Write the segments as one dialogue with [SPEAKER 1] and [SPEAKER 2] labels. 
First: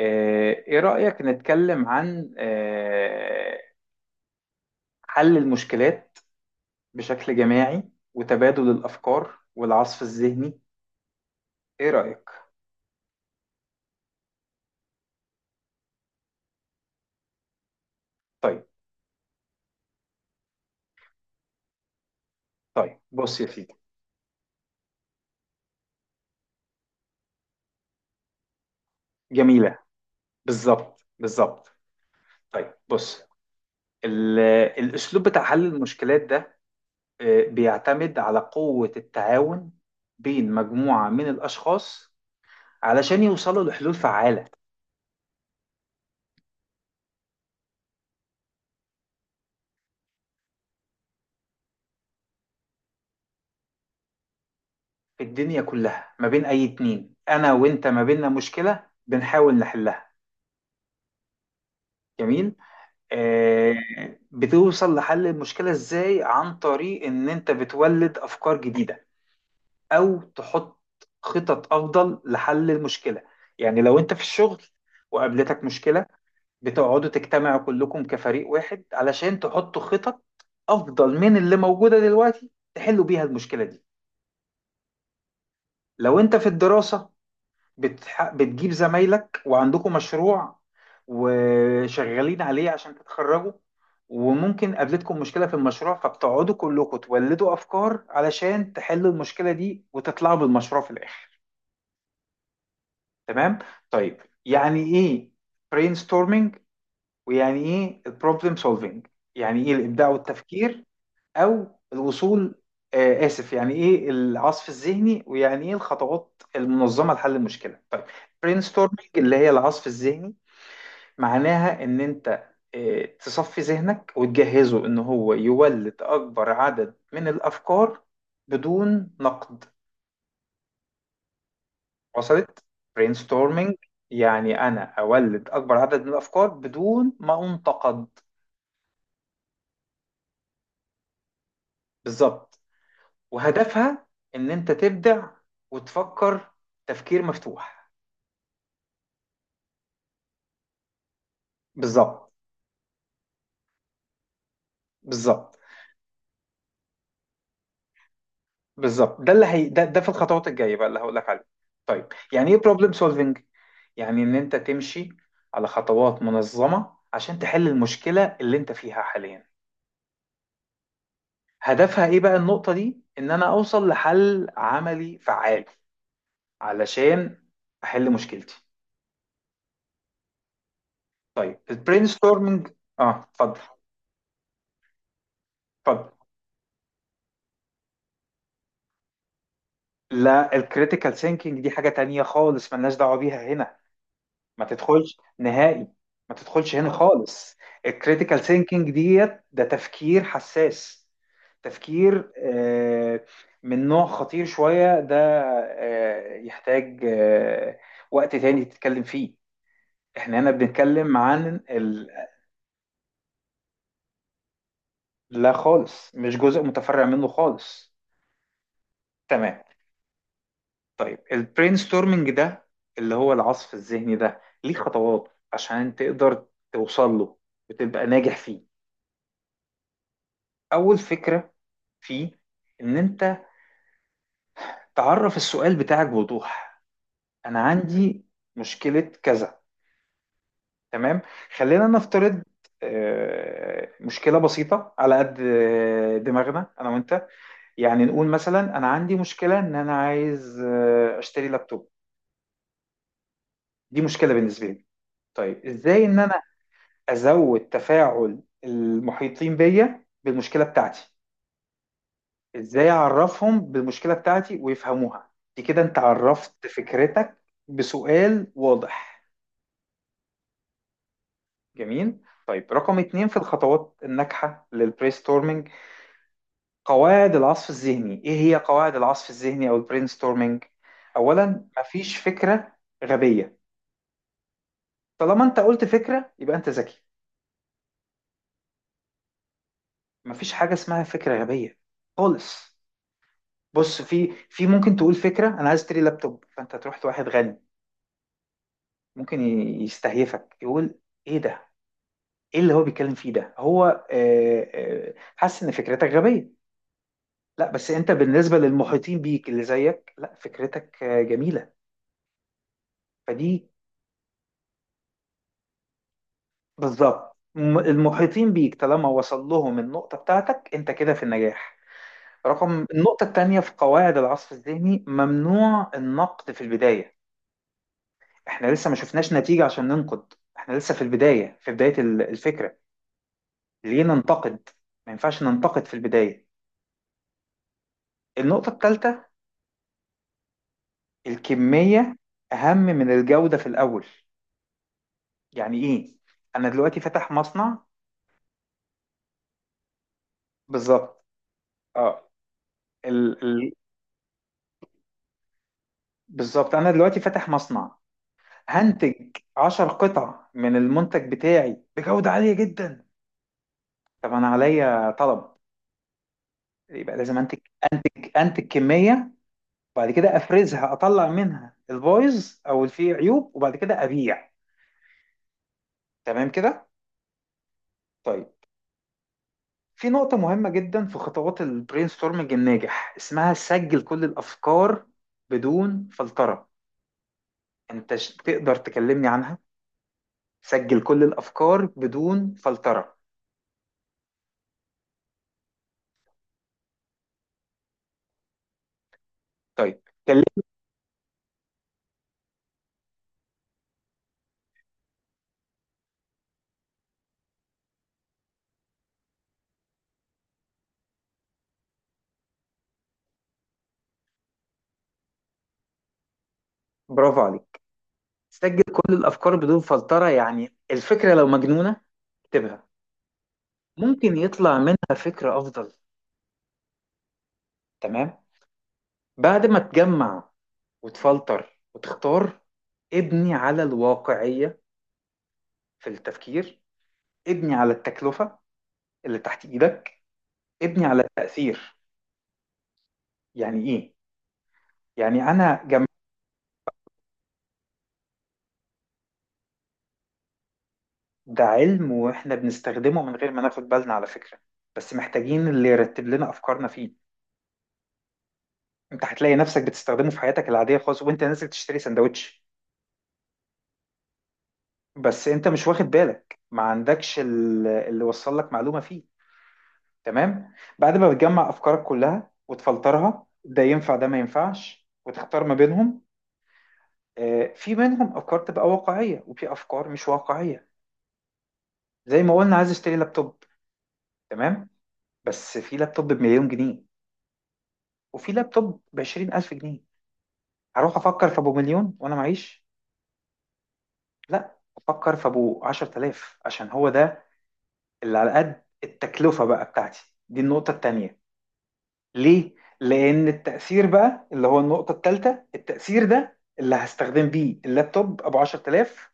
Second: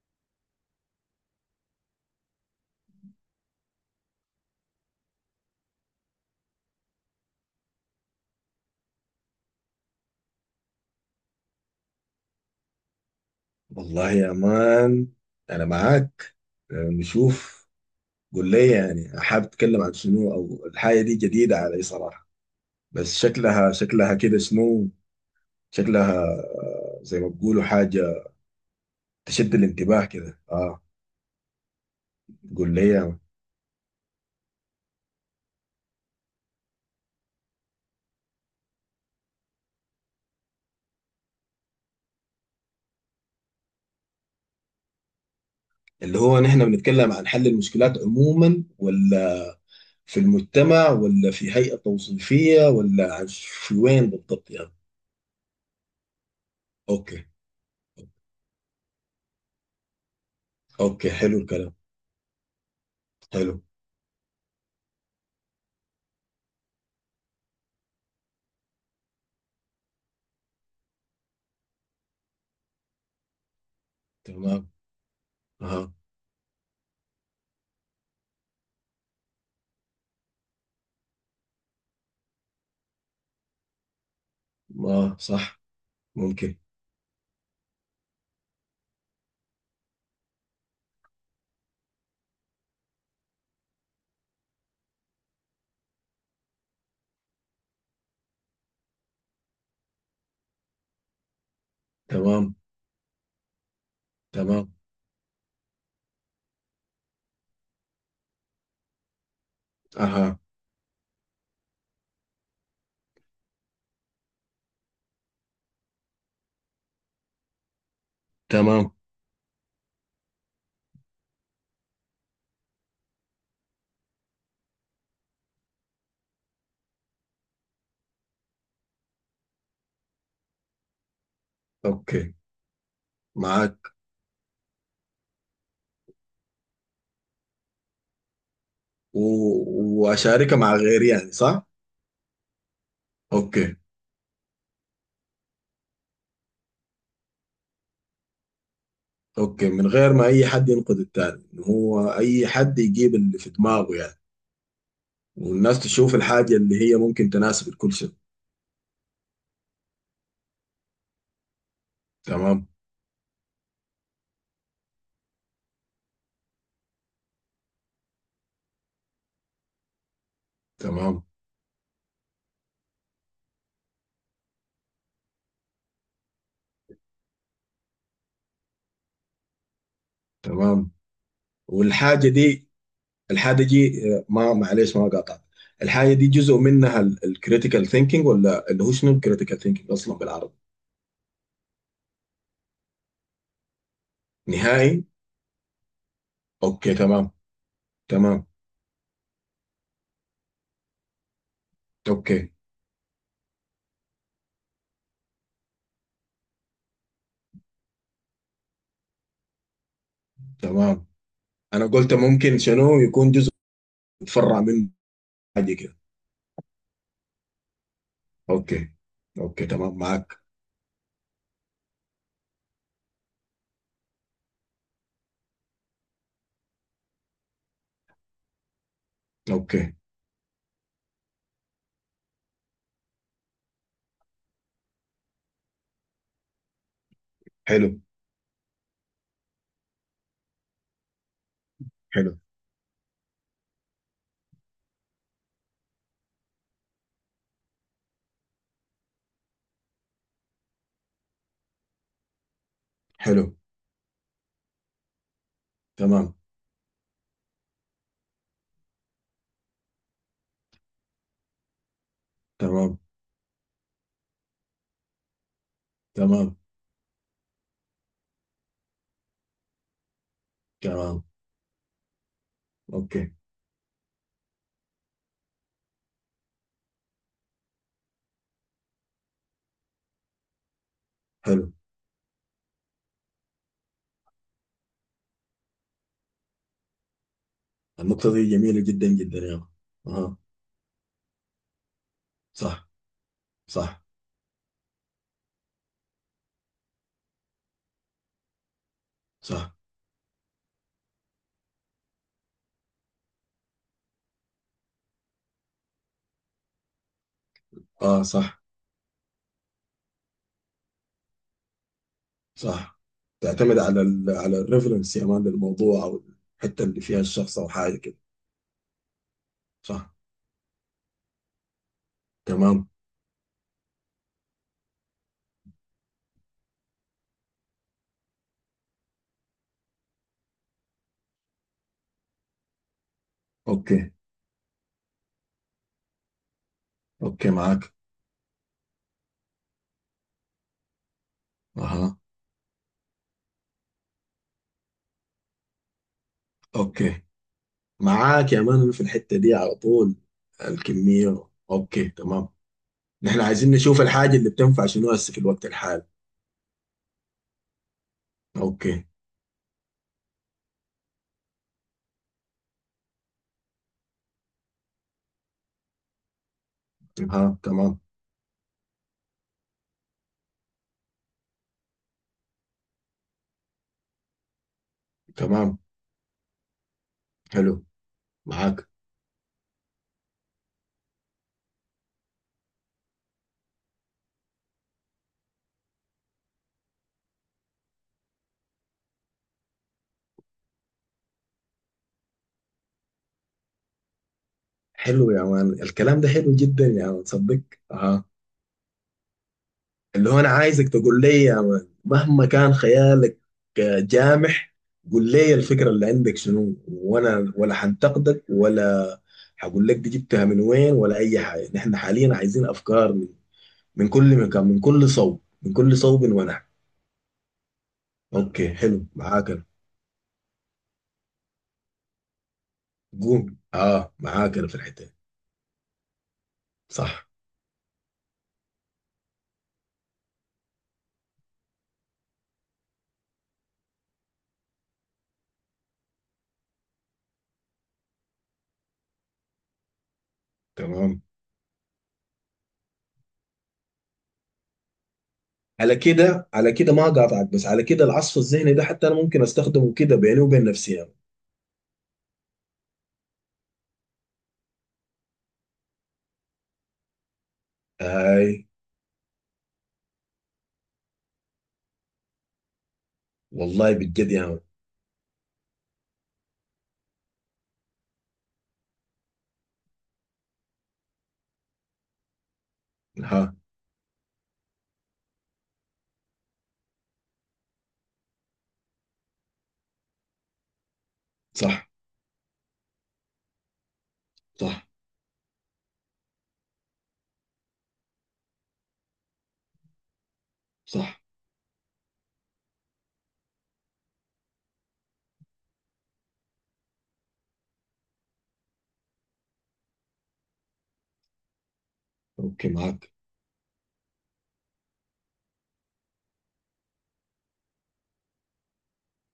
[SPEAKER 1] إيه رأيك نتكلم عن حل المشكلات بشكل جماعي وتبادل الأفكار والعصف الذهني. إيه رأيك؟
[SPEAKER 2] والله يا مان، انا معاك. نشوف. قول
[SPEAKER 1] طيب
[SPEAKER 2] لي، يعني حابب اتكلم عن شنو او الحاجه دي جديده علي صراحه.
[SPEAKER 1] طيب
[SPEAKER 2] بس
[SPEAKER 1] بص يا
[SPEAKER 2] شكلها
[SPEAKER 1] سيدي.
[SPEAKER 2] شكلها كده شنو؟ شكلها زي ما بيقولوا حاجه تشد
[SPEAKER 1] جميلة.
[SPEAKER 2] الانتباه كده. اه
[SPEAKER 1] بالظبط، بالظبط. طيب
[SPEAKER 2] قول لي يا مان.
[SPEAKER 1] بص، ال- الأسلوب بتاع حل المشكلات ده بيعتمد على قوة التعاون بين مجموعة من الأشخاص علشان يوصلوا لحلول فعالة.
[SPEAKER 2] اللي هو نحن بنتكلم عن حل المشكلات عموما، ولا في المجتمع، ولا في هيئه توصيفيه، ولا عن في وين بالضبط يعني؟
[SPEAKER 1] في الدنيا كلها ما بين أي اتنين،
[SPEAKER 2] اوكي،
[SPEAKER 1] أنا وأنت، ما بيننا مشكلة بنحاول نحلها.
[SPEAKER 2] اوكي حلو الكلام.
[SPEAKER 1] جميل.
[SPEAKER 2] حلو.
[SPEAKER 1] آه بتوصل لحل المشكلة ازاي؟ عن طريق ان انت بتولد افكار جديدة او تحط خطط افضل لحل المشكلة. يعني لو انت في الشغل
[SPEAKER 2] تمام.
[SPEAKER 1] وقابلتك
[SPEAKER 2] اها.
[SPEAKER 1] مشكلة، بتقعدوا تجتمعوا كلكم كفريق واحد علشان تحطوا خطط افضل من اللي موجودة دلوقتي تحلوا بيها المشكلة دي.
[SPEAKER 2] ما صح.
[SPEAKER 1] لو انت في
[SPEAKER 2] ممكن.
[SPEAKER 1] الدراسة، بتجيب زمايلك وعندكم مشروع وشغالين عليه عشان تتخرجوا، وممكن قابلتكم مشكلة في المشروع فبتقعدوا كلكم تولدوا أفكار علشان تحلوا المشكلة دي وتطلعوا بالمشروع في الآخر.
[SPEAKER 2] تمام.
[SPEAKER 1] تمام؟ طيب
[SPEAKER 2] تمام.
[SPEAKER 1] يعني إيه brainstorming ويعني إيه problem solving؟ يعني إيه الإبداع
[SPEAKER 2] اها.
[SPEAKER 1] والتفكير او الوصول، اسف، يعني ايه العصف الذهني ويعني ايه الخطوات المنظمه لحل المشكله. طيب، برين
[SPEAKER 2] تمام.
[SPEAKER 1] ستورمنج اللي هي العصف الذهني معناها ان انت تصفي ذهنك وتجهزه ان هو يولد اكبر عدد من الافكار بدون نقد.
[SPEAKER 2] اوكي
[SPEAKER 1] وصلت؟ برين ستورمنج
[SPEAKER 2] معاك.
[SPEAKER 1] يعني انا اولد اكبر عدد من الافكار بدون ما انتقد.
[SPEAKER 2] و... واشاركها مع غيري يعني، صح؟
[SPEAKER 1] بالظبط.
[SPEAKER 2] اوكي.
[SPEAKER 1] وهدفها ان انت تبدع وتفكر تفكير مفتوح.
[SPEAKER 2] اوكي، من غير ما اي حد ينقد التاني، إن هو
[SPEAKER 1] بالظبط،
[SPEAKER 2] اي حد يجيب اللي في دماغه يعني.
[SPEAKER 1] بالظبط،
[SPEAKER 2] والناس تشوف الحاجة اللي هي ممكن تناسب الكل شيء.
[SPEAKER 1] بالظبط. ده اللي هي ده في الخطوات الجايه بقى اللي هقول لك عليه. طيب يعني ايه
[SPEAKER 2] تمام.
[SPEAKER 1] بروبلم سولفنج؟ يعني ان انت تمشي على خطوات منظمه عشان تحل المشكله اللي انت فيها حاليا.
[SPEAKER 2] تمام.
[SPEAKER 1] هدفها ايه بقى النقطه دي؟ ان انا اوصل لحل عملي فعال علشان احل مشكلتي.
[SPEAKER 2] تمام.
[SPEAKER 1] طيب البرين
[SPEAKER 2] والحاجة
[SPEAKER 1] ستورمنج.
[SPEAKER 2] دي،
[SPEAKER 1] اه، اتفضل،
[SPEAKER 2] الحاجة دي ما معلش ما قاطع.
[SPEAKER 1] اتفضل.
[SPEAKER 2] الحاجة دي جزء منها الكريتيكال ثينكينج، ولا اللي هو شنو الكريتيكال ثينكينج اصلا بالعربي؟
[SPEAKER 1] لا، الكريتيكال ثينكينج دي حاجه تانية خالص، ملناش دعوه بيها هنا. ما
[SPEAKER 2] نهائي.
[SPEAKER 1] تدخلش نهائي، ما تدخلش هنا
[SPEAKER 2] اوكي تمام.
[SPEAKER 1] خالص. الكريتيكال
[SPEAKER 2] تمام.
[SPEAKER 1] ثينكينج ده تفكير حساس. تفكير
[SPEAKER 2] اوكي
[SPEAKER 1] من نوع خطير شوية ده، يحتاج وقت تاني تتكلم فيه. احنا هنا
[SPEAKER 2] تمام.
[SPEAKER 1] بنتكلم عن
[SPEAKER 2] انا قلت ممكن شنو يكون جزء متفرع منه،
[SPEAKER 1] لا
[SPEAKER 2] حاجه كده.
[SPEAKER 1] خالص، مش جزء متفرع منه خالص.
[SPEAKER 2] اوكي.
[SPEAKER 1] تمام.
[SPEAKER 2] اوكي تمام معاك.
[SPEAKER 1] طيب البرين ستورمنج ده اللي هو العصف الذهني ده، ليه خطوات عشان تقدر توصل له وتبقى ناجح فيه.
[SPEAKER 2] اوكي.
[SPEAKER 1] أول فكرة فيه ان انت تعرف السؤال بتاعك بوضوح. انا
[SPEAKER 2] حلو.
[SPEAKER 1] عندي مشكلة كذا. تمام، خلينا
[SPEAKER 2] حلو.
[SPEAKER 1] نفترض مشكلة بسيطة على قد دماغنا انا وانت. يعني نقول مثلا انا عندي مشكلة ان انا عايز اشتري لابتوب.
[SPEAKER 2] حلو.
[SPEAKER 1] دي مشكلة بالنسبة لي. طيب ازاي ان
[SPEAKER 2] تمام.
[SPEAKER 1] انا ازود تفاعل المحيطين بيا بالمشكلة بتاعتي، ازاي
[SPEAKER 2] تمام.
[SPEAKER 1] اعرفهم بالمشكله بتاعتي ويفهموها؟ دي كده انت
[SPEAKER 2] تمام.
[SPEAKER 1] عرفت فكرتك بسؤال واضح.
[SPEAKER 2] تمام.
[SPEAKER 1] جميل. طيب، رقم اتنين
[SPEAKER 2] اوكي.
[SPEAKER 1] في الخطوات الناجحه للبرينستورمينج: قواعد العصف الذهني. ايه هي قواعد العصف الذهني او البرينستورمينج؟
[SPEAKER 2] حلو.
[SPEAKER 1] اولا، مفيش فكره غبيه. طالما انت قلت فكره يبقى انت ذكي.
[SPEAKER 2] النقطه دي جميله جدا جدا يا أخي. اها.
[SPEAKER 1] مفيش حاجه اسمها فكره غبيه خالص.
[SPEAKER 2] صح.
[SPEAKER 1] بص،
[SPEAKER 2] صح.
[SPEAKER 1] في ممكن تقول فكره انا عايز اشتري لابتوب فانت تروح لواحد غني، ممكن
[SPEAKER 2] صح.
[SPEAKER 1] يستهيفك يقول ايه ده، ايه اللي هو بيتكلم فيه ده، هو حاسس ان فكرتك غبية. لا، بس انت
[SPEAKER 2] اه
[SPEAKER 1] بالنسبة
[SPEAKER 2] صح.
[SPEAKER 1] للمحيطين بيك اللي زيك لا، فكرتك جميلة.
[SPEAKER 2] صح.
[SPEAKER 1] فدي
[SPEAKER 2] تعتمد على على الريفرنس يا مان للموضوع، او الحته اللي فيها
[SPEAKER 1] بالظبط.
[SPEAKER 2] الشخص او حاجه كده.
[SPEAKER 1] المحيطين بيك طالما وصل لهم
[SPEAKER 2] صح.
[SPEAKER 1] النقطة بتاعتك انت كده في النجاح. رقم
[SPEAKER 2] تمام.
[SPEAKER 1] النقطة التانية في قواعد العصف الذهني: ممنوع النقد في البداية. احنا لسه ما شفناش نتيجة عشان ننقد، احنا لسه في البداية، في بداية الفكرة. ليه
[SPEAKER 2] اوكي.
[SPEAKER 1] ننتقد؟ ما ينفعش ننتقد في البداية.
[SPEAKER 2] اوكي معاك.
[SPEAKER 1] النقطة الثالثة: الكمية
[SPEAKER 2] اها.
[SPEAKER 1] أهم من الجودة في الأول. يعني إيه؟ أنا دلوقتي
[SPEAKER 2] اوكي
[SPEAKER 1] فاتح مصنع.
[SPEAKER 2] معاك يا مان في الحتة دي على طول.
[SPEAKER 1] بالظبط.
[SPEAKER 2] الكمية، اوكي
[SPEAKER 1] أه
[SPEAKER 2] تمام. نحن
[SPEAKER 1] ال...
[SPEAKER 2] عايزين
[SPEAKER 1] ال...
[SPEAKER 2] نشوف الحاجة اللي بتنفع شنو هسه في الوقت الحالي.
[SPEAKER 1] بالظبط، أنا دلوقتي فاتح مصنع.
[SPEAKER 2] اوكي.
[SPEAKER 1] هنتج 10 قطع من المنتج بتاعي بجودة عالية جدا. طب أنا عليا طلب، يبقى لازم
[SPEAKER 2] ها
[SPEAKER 1] أنتج
[SPEAKER 2] تمام.
[SPEAKER 1] أنتج كمية وبعد كده أفرزها، أطلع منها البايظ أو اللي فيه عيوب، وبعد كده أبيع.
[SPEAKER 2] تمام.
[SPEAKER 1] تمام كده؟
[SPEAKER 2] حلو.
[SPEAKER 1] طيب.
[SPEAKER 2] معاك.
[SPEAKER 1] في نقطة مهمة جدا في خطوات البرين ستورمنج الناجح اسمها: سجل كل الأفكار بدون فلترة. يعني أنت تقدر تكلمني عنها؟ سجل كل الأفكار بدون فلترة.
[SPEAKER 2] حلو يا مان، الكلام ده حلو جدا يا مان، صدق. ها.
[SPEAKER 1] طيب
[SPEAKER 2] اللي هو
[SPEAKER 1] كلمني.
[SPEAKER 2] انا عايزك تقول لي يا مان مهما كان خيالك جامح. قول لي الفكرة اللي عندك شنو، وانا ولا حنتقدك، ولا هقول لك دي جبتها من وين، ولا اي حاجة. نحن حاليا عايزين افكار من كل مكان، من كل صوب، من كل صوب ونحو.
[SPEAKER 1] برافو عليك.
[SPEAKER 2] اوكي
[SPEAKER 1] سجل
[SPEAKER 2] حلو،
[SPEAKER 1] كل
[SPEAKER 2] معاك
[SPEAKER 1] الأفكار
[SPEAKER 2] انا.
[SPEAKER 1] بدون فلترة، يعني الفكرة لو مجنونة اكتبها.
[SPEAKER 2] قوم اه،
[SPEAKER 1] ممكن
[SPEAKER 2] معاك انا في
[SPEAKER 1] يطلع
[SPEAKER 2] الحته
[SPEAKER 1] منها
[SPEAKER 2] دي.
[SPEAKER 1] فكرة أفضل.
[SPEAKER 2] صح.
[SPEAKER 1] تمام. بعد ما تجمع وتفلتر وتختار، ابني على الواقعية في التفكير، ابني على التكلفة اللي تحت إيدك، ابني على
[SPEAKER 2] تمام.
[SPEAKER 1] التأثير. يعني إيه؟ يعني أنا
[SPEAKER 2] على كده، على كده ما قاطعك، بس على كده العصف الذهني ده حتى انا ممكن استخدمه كده بيني وبين نفسي يعني.
[SPEAKER 1] ده علم وإحنا بنستخدمه من غير ما ناخد بالنا، على فكرة، بس محتاجين اللي يرتب لنا أفكارنا فيه.
[SPEAKER 2] اي
[SPEAKER 1] أنت هتلاقي نفسك بتستخدمه في حياتك العادية خالص، وأنت نازل تشتري سندوتش،
[SPEAKER 2] والله بجد يا مان.
[SPEAKER 1] بس أنت مش واخد بالك، ما عندكش اللي وصل لك معلومة فيه. تمام؟ بعد ما بتجمع أفكارك كلها
[SPEAKER 2] ها.
[SPEAKER 1] وتفلترها، ده ينفع ده ما ينفعش، وتختار ما بينهم. في منهم أفكار تبقى واقعية وفي أفكار مش واقعية.
[SPEAKER 2] صح.
[SPEAKER 1] زي ما قلنا عايز اشتري لابتوب.
[SPEAKER 2] صح.
[SPEAKER 1] تمام. بس في لابتوب بمليون جنيه وفي لابتوب بـ20 ألف جنيه. هروح
[SPEAKER 2] صح.
[SPEAKER 1] أفكر في أبو مليون وأنا معيش؟ لا، أفكر في أبو 10 آلاف عشان هو ده اللي على قد التكلفة بقى بتاعتي. دي النقطة التانية.
[SPEAKER 2] اوكي
[SPEAKER 1] ليه؟
[SPEAKER 2] معاك.
[SPEAKER 1] لأن التأثير بقى اللي هو النقطة التالتة. التأثير ده اللي هستخدم بيه اللابتوب أبو 10 آلاف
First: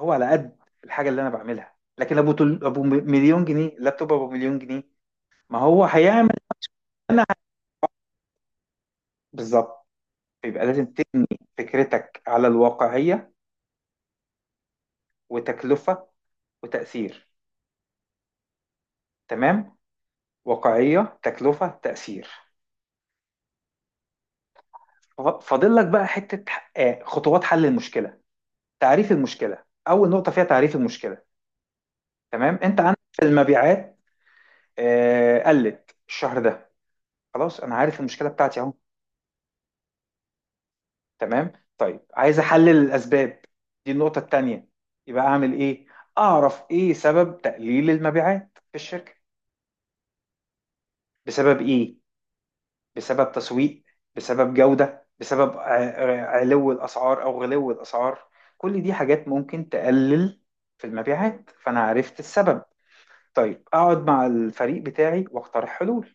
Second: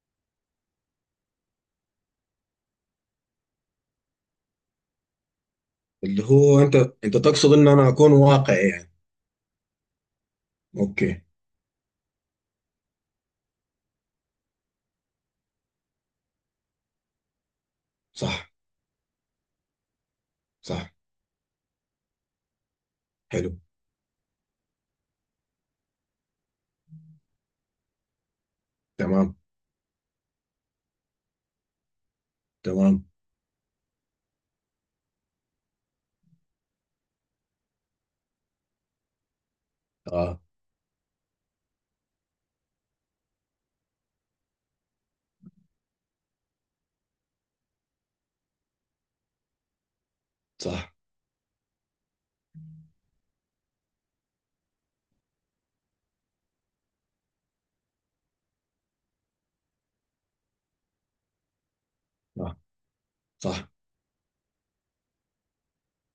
[SPEAKER 1] هو على قد الحاجة اللي أنا بعملها، لكن أبو مليون جنيه، لابتوب أبو مليون جنيه ما هو
[SPEAKER 2] اللي
[SPEAKER 1] هيعمل.
[SPEAKER 2] هو انت، انت
[SPEAKER 1] أنا
[SPEAKER 2] تقصد ان انا اكون واقعي يعني؟
[SPEAKER 1] بالظبط. يبقى لازم
[SPEAKER 2] اوكي.
[SPEAKER 1] تبني فكرتك على الواقعية وتكلفة وتأثير.
[SPEAKER 2] صح.
[SPEAKER 1] تمام.
[SPEAKER 2] صح.
[SPEAKER 1] واقعية، تكلفة، تأثير.
[SPEAKER 2] حلو.
[SPEAKER 1] فاضل لك بقى حتة، خطوات حل المشكلة. تعريف
[SPEAKER 2] تمام.
[SPEAKER 1] المشكلة أول نقطة فيها: تعريف المشكلة. تمام. أنت عندك
[SPEAKER 2] تمام.
[SPEAKER 1] المبيعات قلت الشهر ده، خلاص أنا عارف المشكلة بتاعتي أهو.
[SPEAKER 2] اه
[SPEAKER 1] تمام. طيب عايز أحلل الأسباب، دي النقطة التانية، يبقى أعمل إيه؟ أعرف إيه سبب تقليل المبيعات في الشركة.
[SPEAKER 2] صح.
[SPEAKER 1] بسبب إيه؟ بسبب تسويق، بسبب جودة، بسبب علو الأسعار أو غلو الأسعار. كل دي حاجات ممكن تقلل في المبيعات، فأنا عرفت
[SPEAKER 2] صح.
[SPEAKER 1] السبب. طيب،
[SPEAKER 2] صح.
[SPEAKER 1] أقعد مع الفريق بتاعي وأقترح حلول.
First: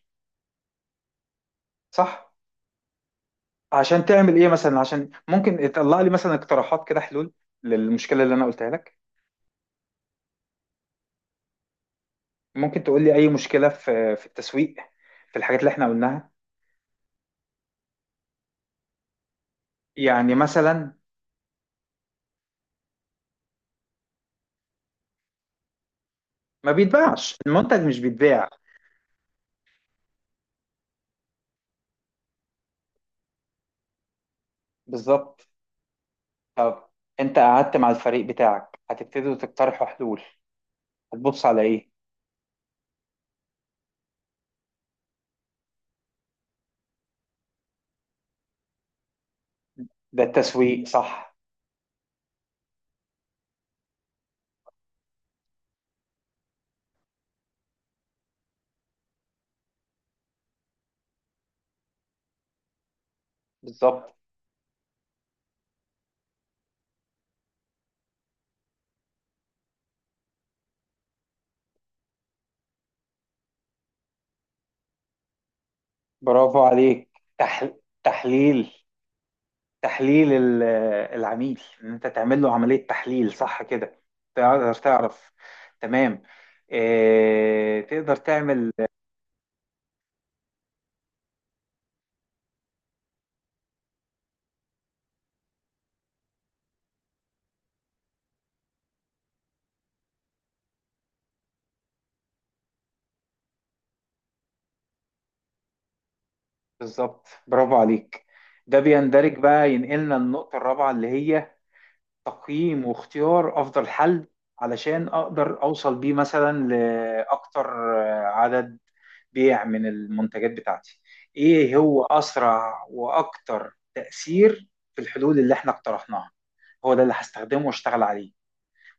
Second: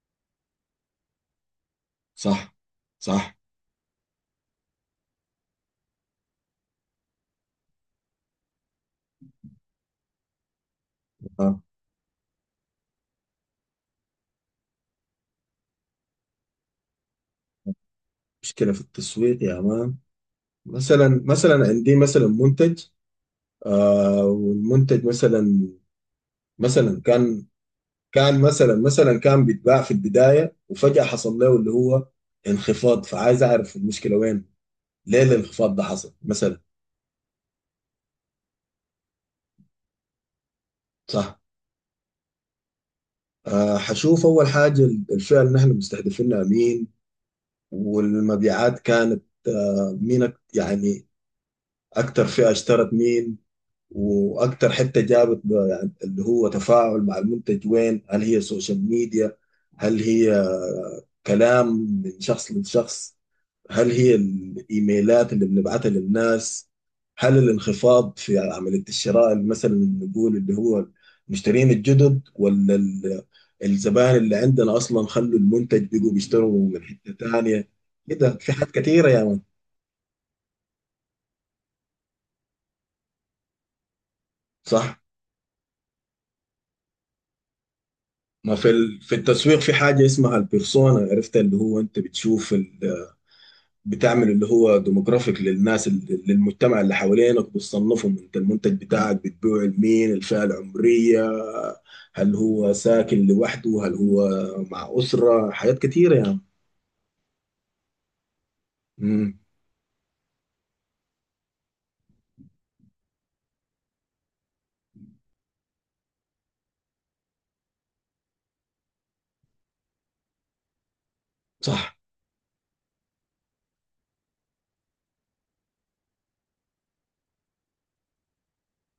[SPEAKER 1] صح.
[SPEAKER 2] صح. صح.
[SPEAKER 1] عشان تعمل إيه مثلا؟ عشان ممكن يطلع لي مثلا اقتراحات كده، حلول للمشكلة اللي أنا قلتها لك.
[SPEAKER 2] آه.
[SPEAKER 1] ممكن تقول لي أي مشكلة في التسويق، في الحاجات اللي إحنا قلناها.
[SPEAKER 2] مشكلة في التسويق يا مان.
[SPEAKER 1] يعني مثلا
[SPEAKER 2] مثلا، مثلا عندي مثلا منتج، آه والمنتج مثلا،
[SPEAKER 1] ما
[SPEAKER 2] مثلا
[SPEAKER 1] بيتباعش
[SPEAKER 2] كان
[SPEAKER 1] المنتج، مش
[SPEAKER 2] كان
[SPEAKER 1] بيتباع.
[SPEAKER 2] مثلا، مثلا كان بيتباع في البداية وفجأة حصل له اللي هو انخفاض، فعايز أعرف المشكلة وين. ليه
[SPEAKER 1] بالظبط.
[SPEAKER 2] الانخفاض ده حصل مثلا.
[SPEAKER 1] طب انت قعدت مع الفريق بتاعك هتبتدوا تقترحوا حلول،
[SPEAKER 2] صح.
[SPEAKER 1] هتبص على ايه؟
[SPEAKER 2] آه حشوف أول حاجة، الفئة اللي نحن مستهدفينها مين، والمبيعات كانت آه
[SPEAKER 1] ده
[SPEAKER 2] مين،
[SPEAKER 1] التسويق،
[SPEAKER 2] يعني
[SPEAKER 1] صح.
[SPEAKER 2] أكتر فئة اشترت مين، واكتر حته جابت يعني اللي هو تفاعل مع المنتج وين. هل هي سوشيال ميديا؟ هل هي كلام من شخص لشخص؟ هل
[SPEAKER 1] بالظبط.
[SPEAKER 2] هي الايميلات اللي بنبعتها للناس؟ هل الانخفاض في عمليه الشراء اللي مثلا نقول اللي هو المشترين الجدد، ولا الزبائن اللي عندنا اصلا خلوا المنتج بيجوا
[SPEAKER 1] برافو
[SPEAKER 2] بيشتروا من
[SPEAKER 1] عليك.
[SPEAKER 2] حته
[SPEAKER 1] تح...
[SPEAKER 2] تانيه؟ كده في حاجات
[SPEAKER 1] تحليل،
[SPEAKER 2] كثيره يا مان.
[SPEAKER 1] تحليل العميل، ان انت تعمل له عملية تحليل صح كده تقدر
[SPEAKER 2] صح.
[SPEAKER 1] تعرف. تمام. اه... تقدر
[SPEAKER 2] ما في
[SPEAKER 1] تعمل.
[SPEAKER 2] في التسويق في حاجة اسمها البيرسونا، عرفت؟ اللي هو انت بتشوف بتعمل اللي هو ديموغرافيك للناس، للمجتمع اللي حوالينك، بتصنفهم انت المنتج بتاعك بتبيعه لمين. الفئة العمرية، هل هو ساكن لوحده، هل هو مع أسرة، حاجات كتيرة يعني.
[SPEAKER 1] بالظبط. برافو عليك. ده بيندرج
[SPEAKER 2] امم.
[SPEAKER 1] بقى، ينقلنا النقطة الرابعة اللي هي تقييم واختيار افضل حل، علشان اقدر اوصل بيه مثلا لاكتر عدد بيع من المنتجات بتاعتي. ايه
[SPEAKER 2] صح.
[SPEAKER 1] هو اسرع واكتر تأثير في الحلول اللي احنا اقترحناها؟ هو ده اللي هستخدمه واشتغل عليه.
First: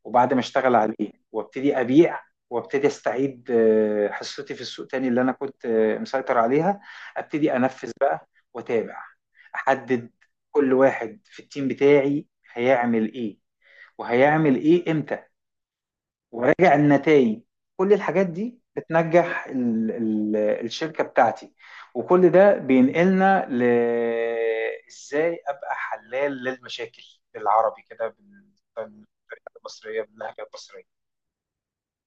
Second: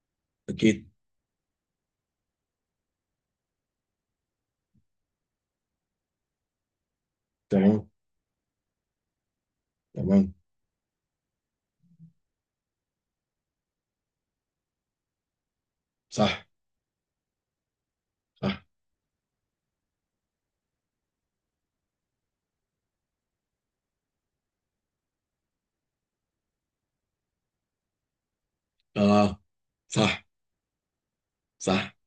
[SPEAKER 1] وبعد ما اشتغل
[SPEAKER 2] أكيد.
[SPEAKER 1] عليه وابتدي ابيع وابتدي استعيد حصتي في السوق تاني اللي انا كنت مسيطر عليها. ابتدي
[SPEAKER 2] تمام.
[SPEAKER 1] انفذ بقى، واتابع، احدد
[SPEAKER 2] تمام.
[SPEAKER 1] كل واحد في التيم بتاعي هيعمل ايه وهيعمل ايه امتى،
[SPEAKER 2] صح.
[SPEAKER 1] وراجع النتائج. كل الحاجات دي
[SPEAKER 2] صح.
[SPEAKER 1] بتنجح ال ال الشركة بتاعتي. وكل ده بينقلنا ل ازاي ابقى حلال للمشاكل بالعربي كده،
[SPEAKER 2] اه
[SPEAKER 1] بالمصرية،
[SPEAKER 2] صح.
[SPEAKER 1] باللهجة المصرية.
[SPEAKER 2] صح.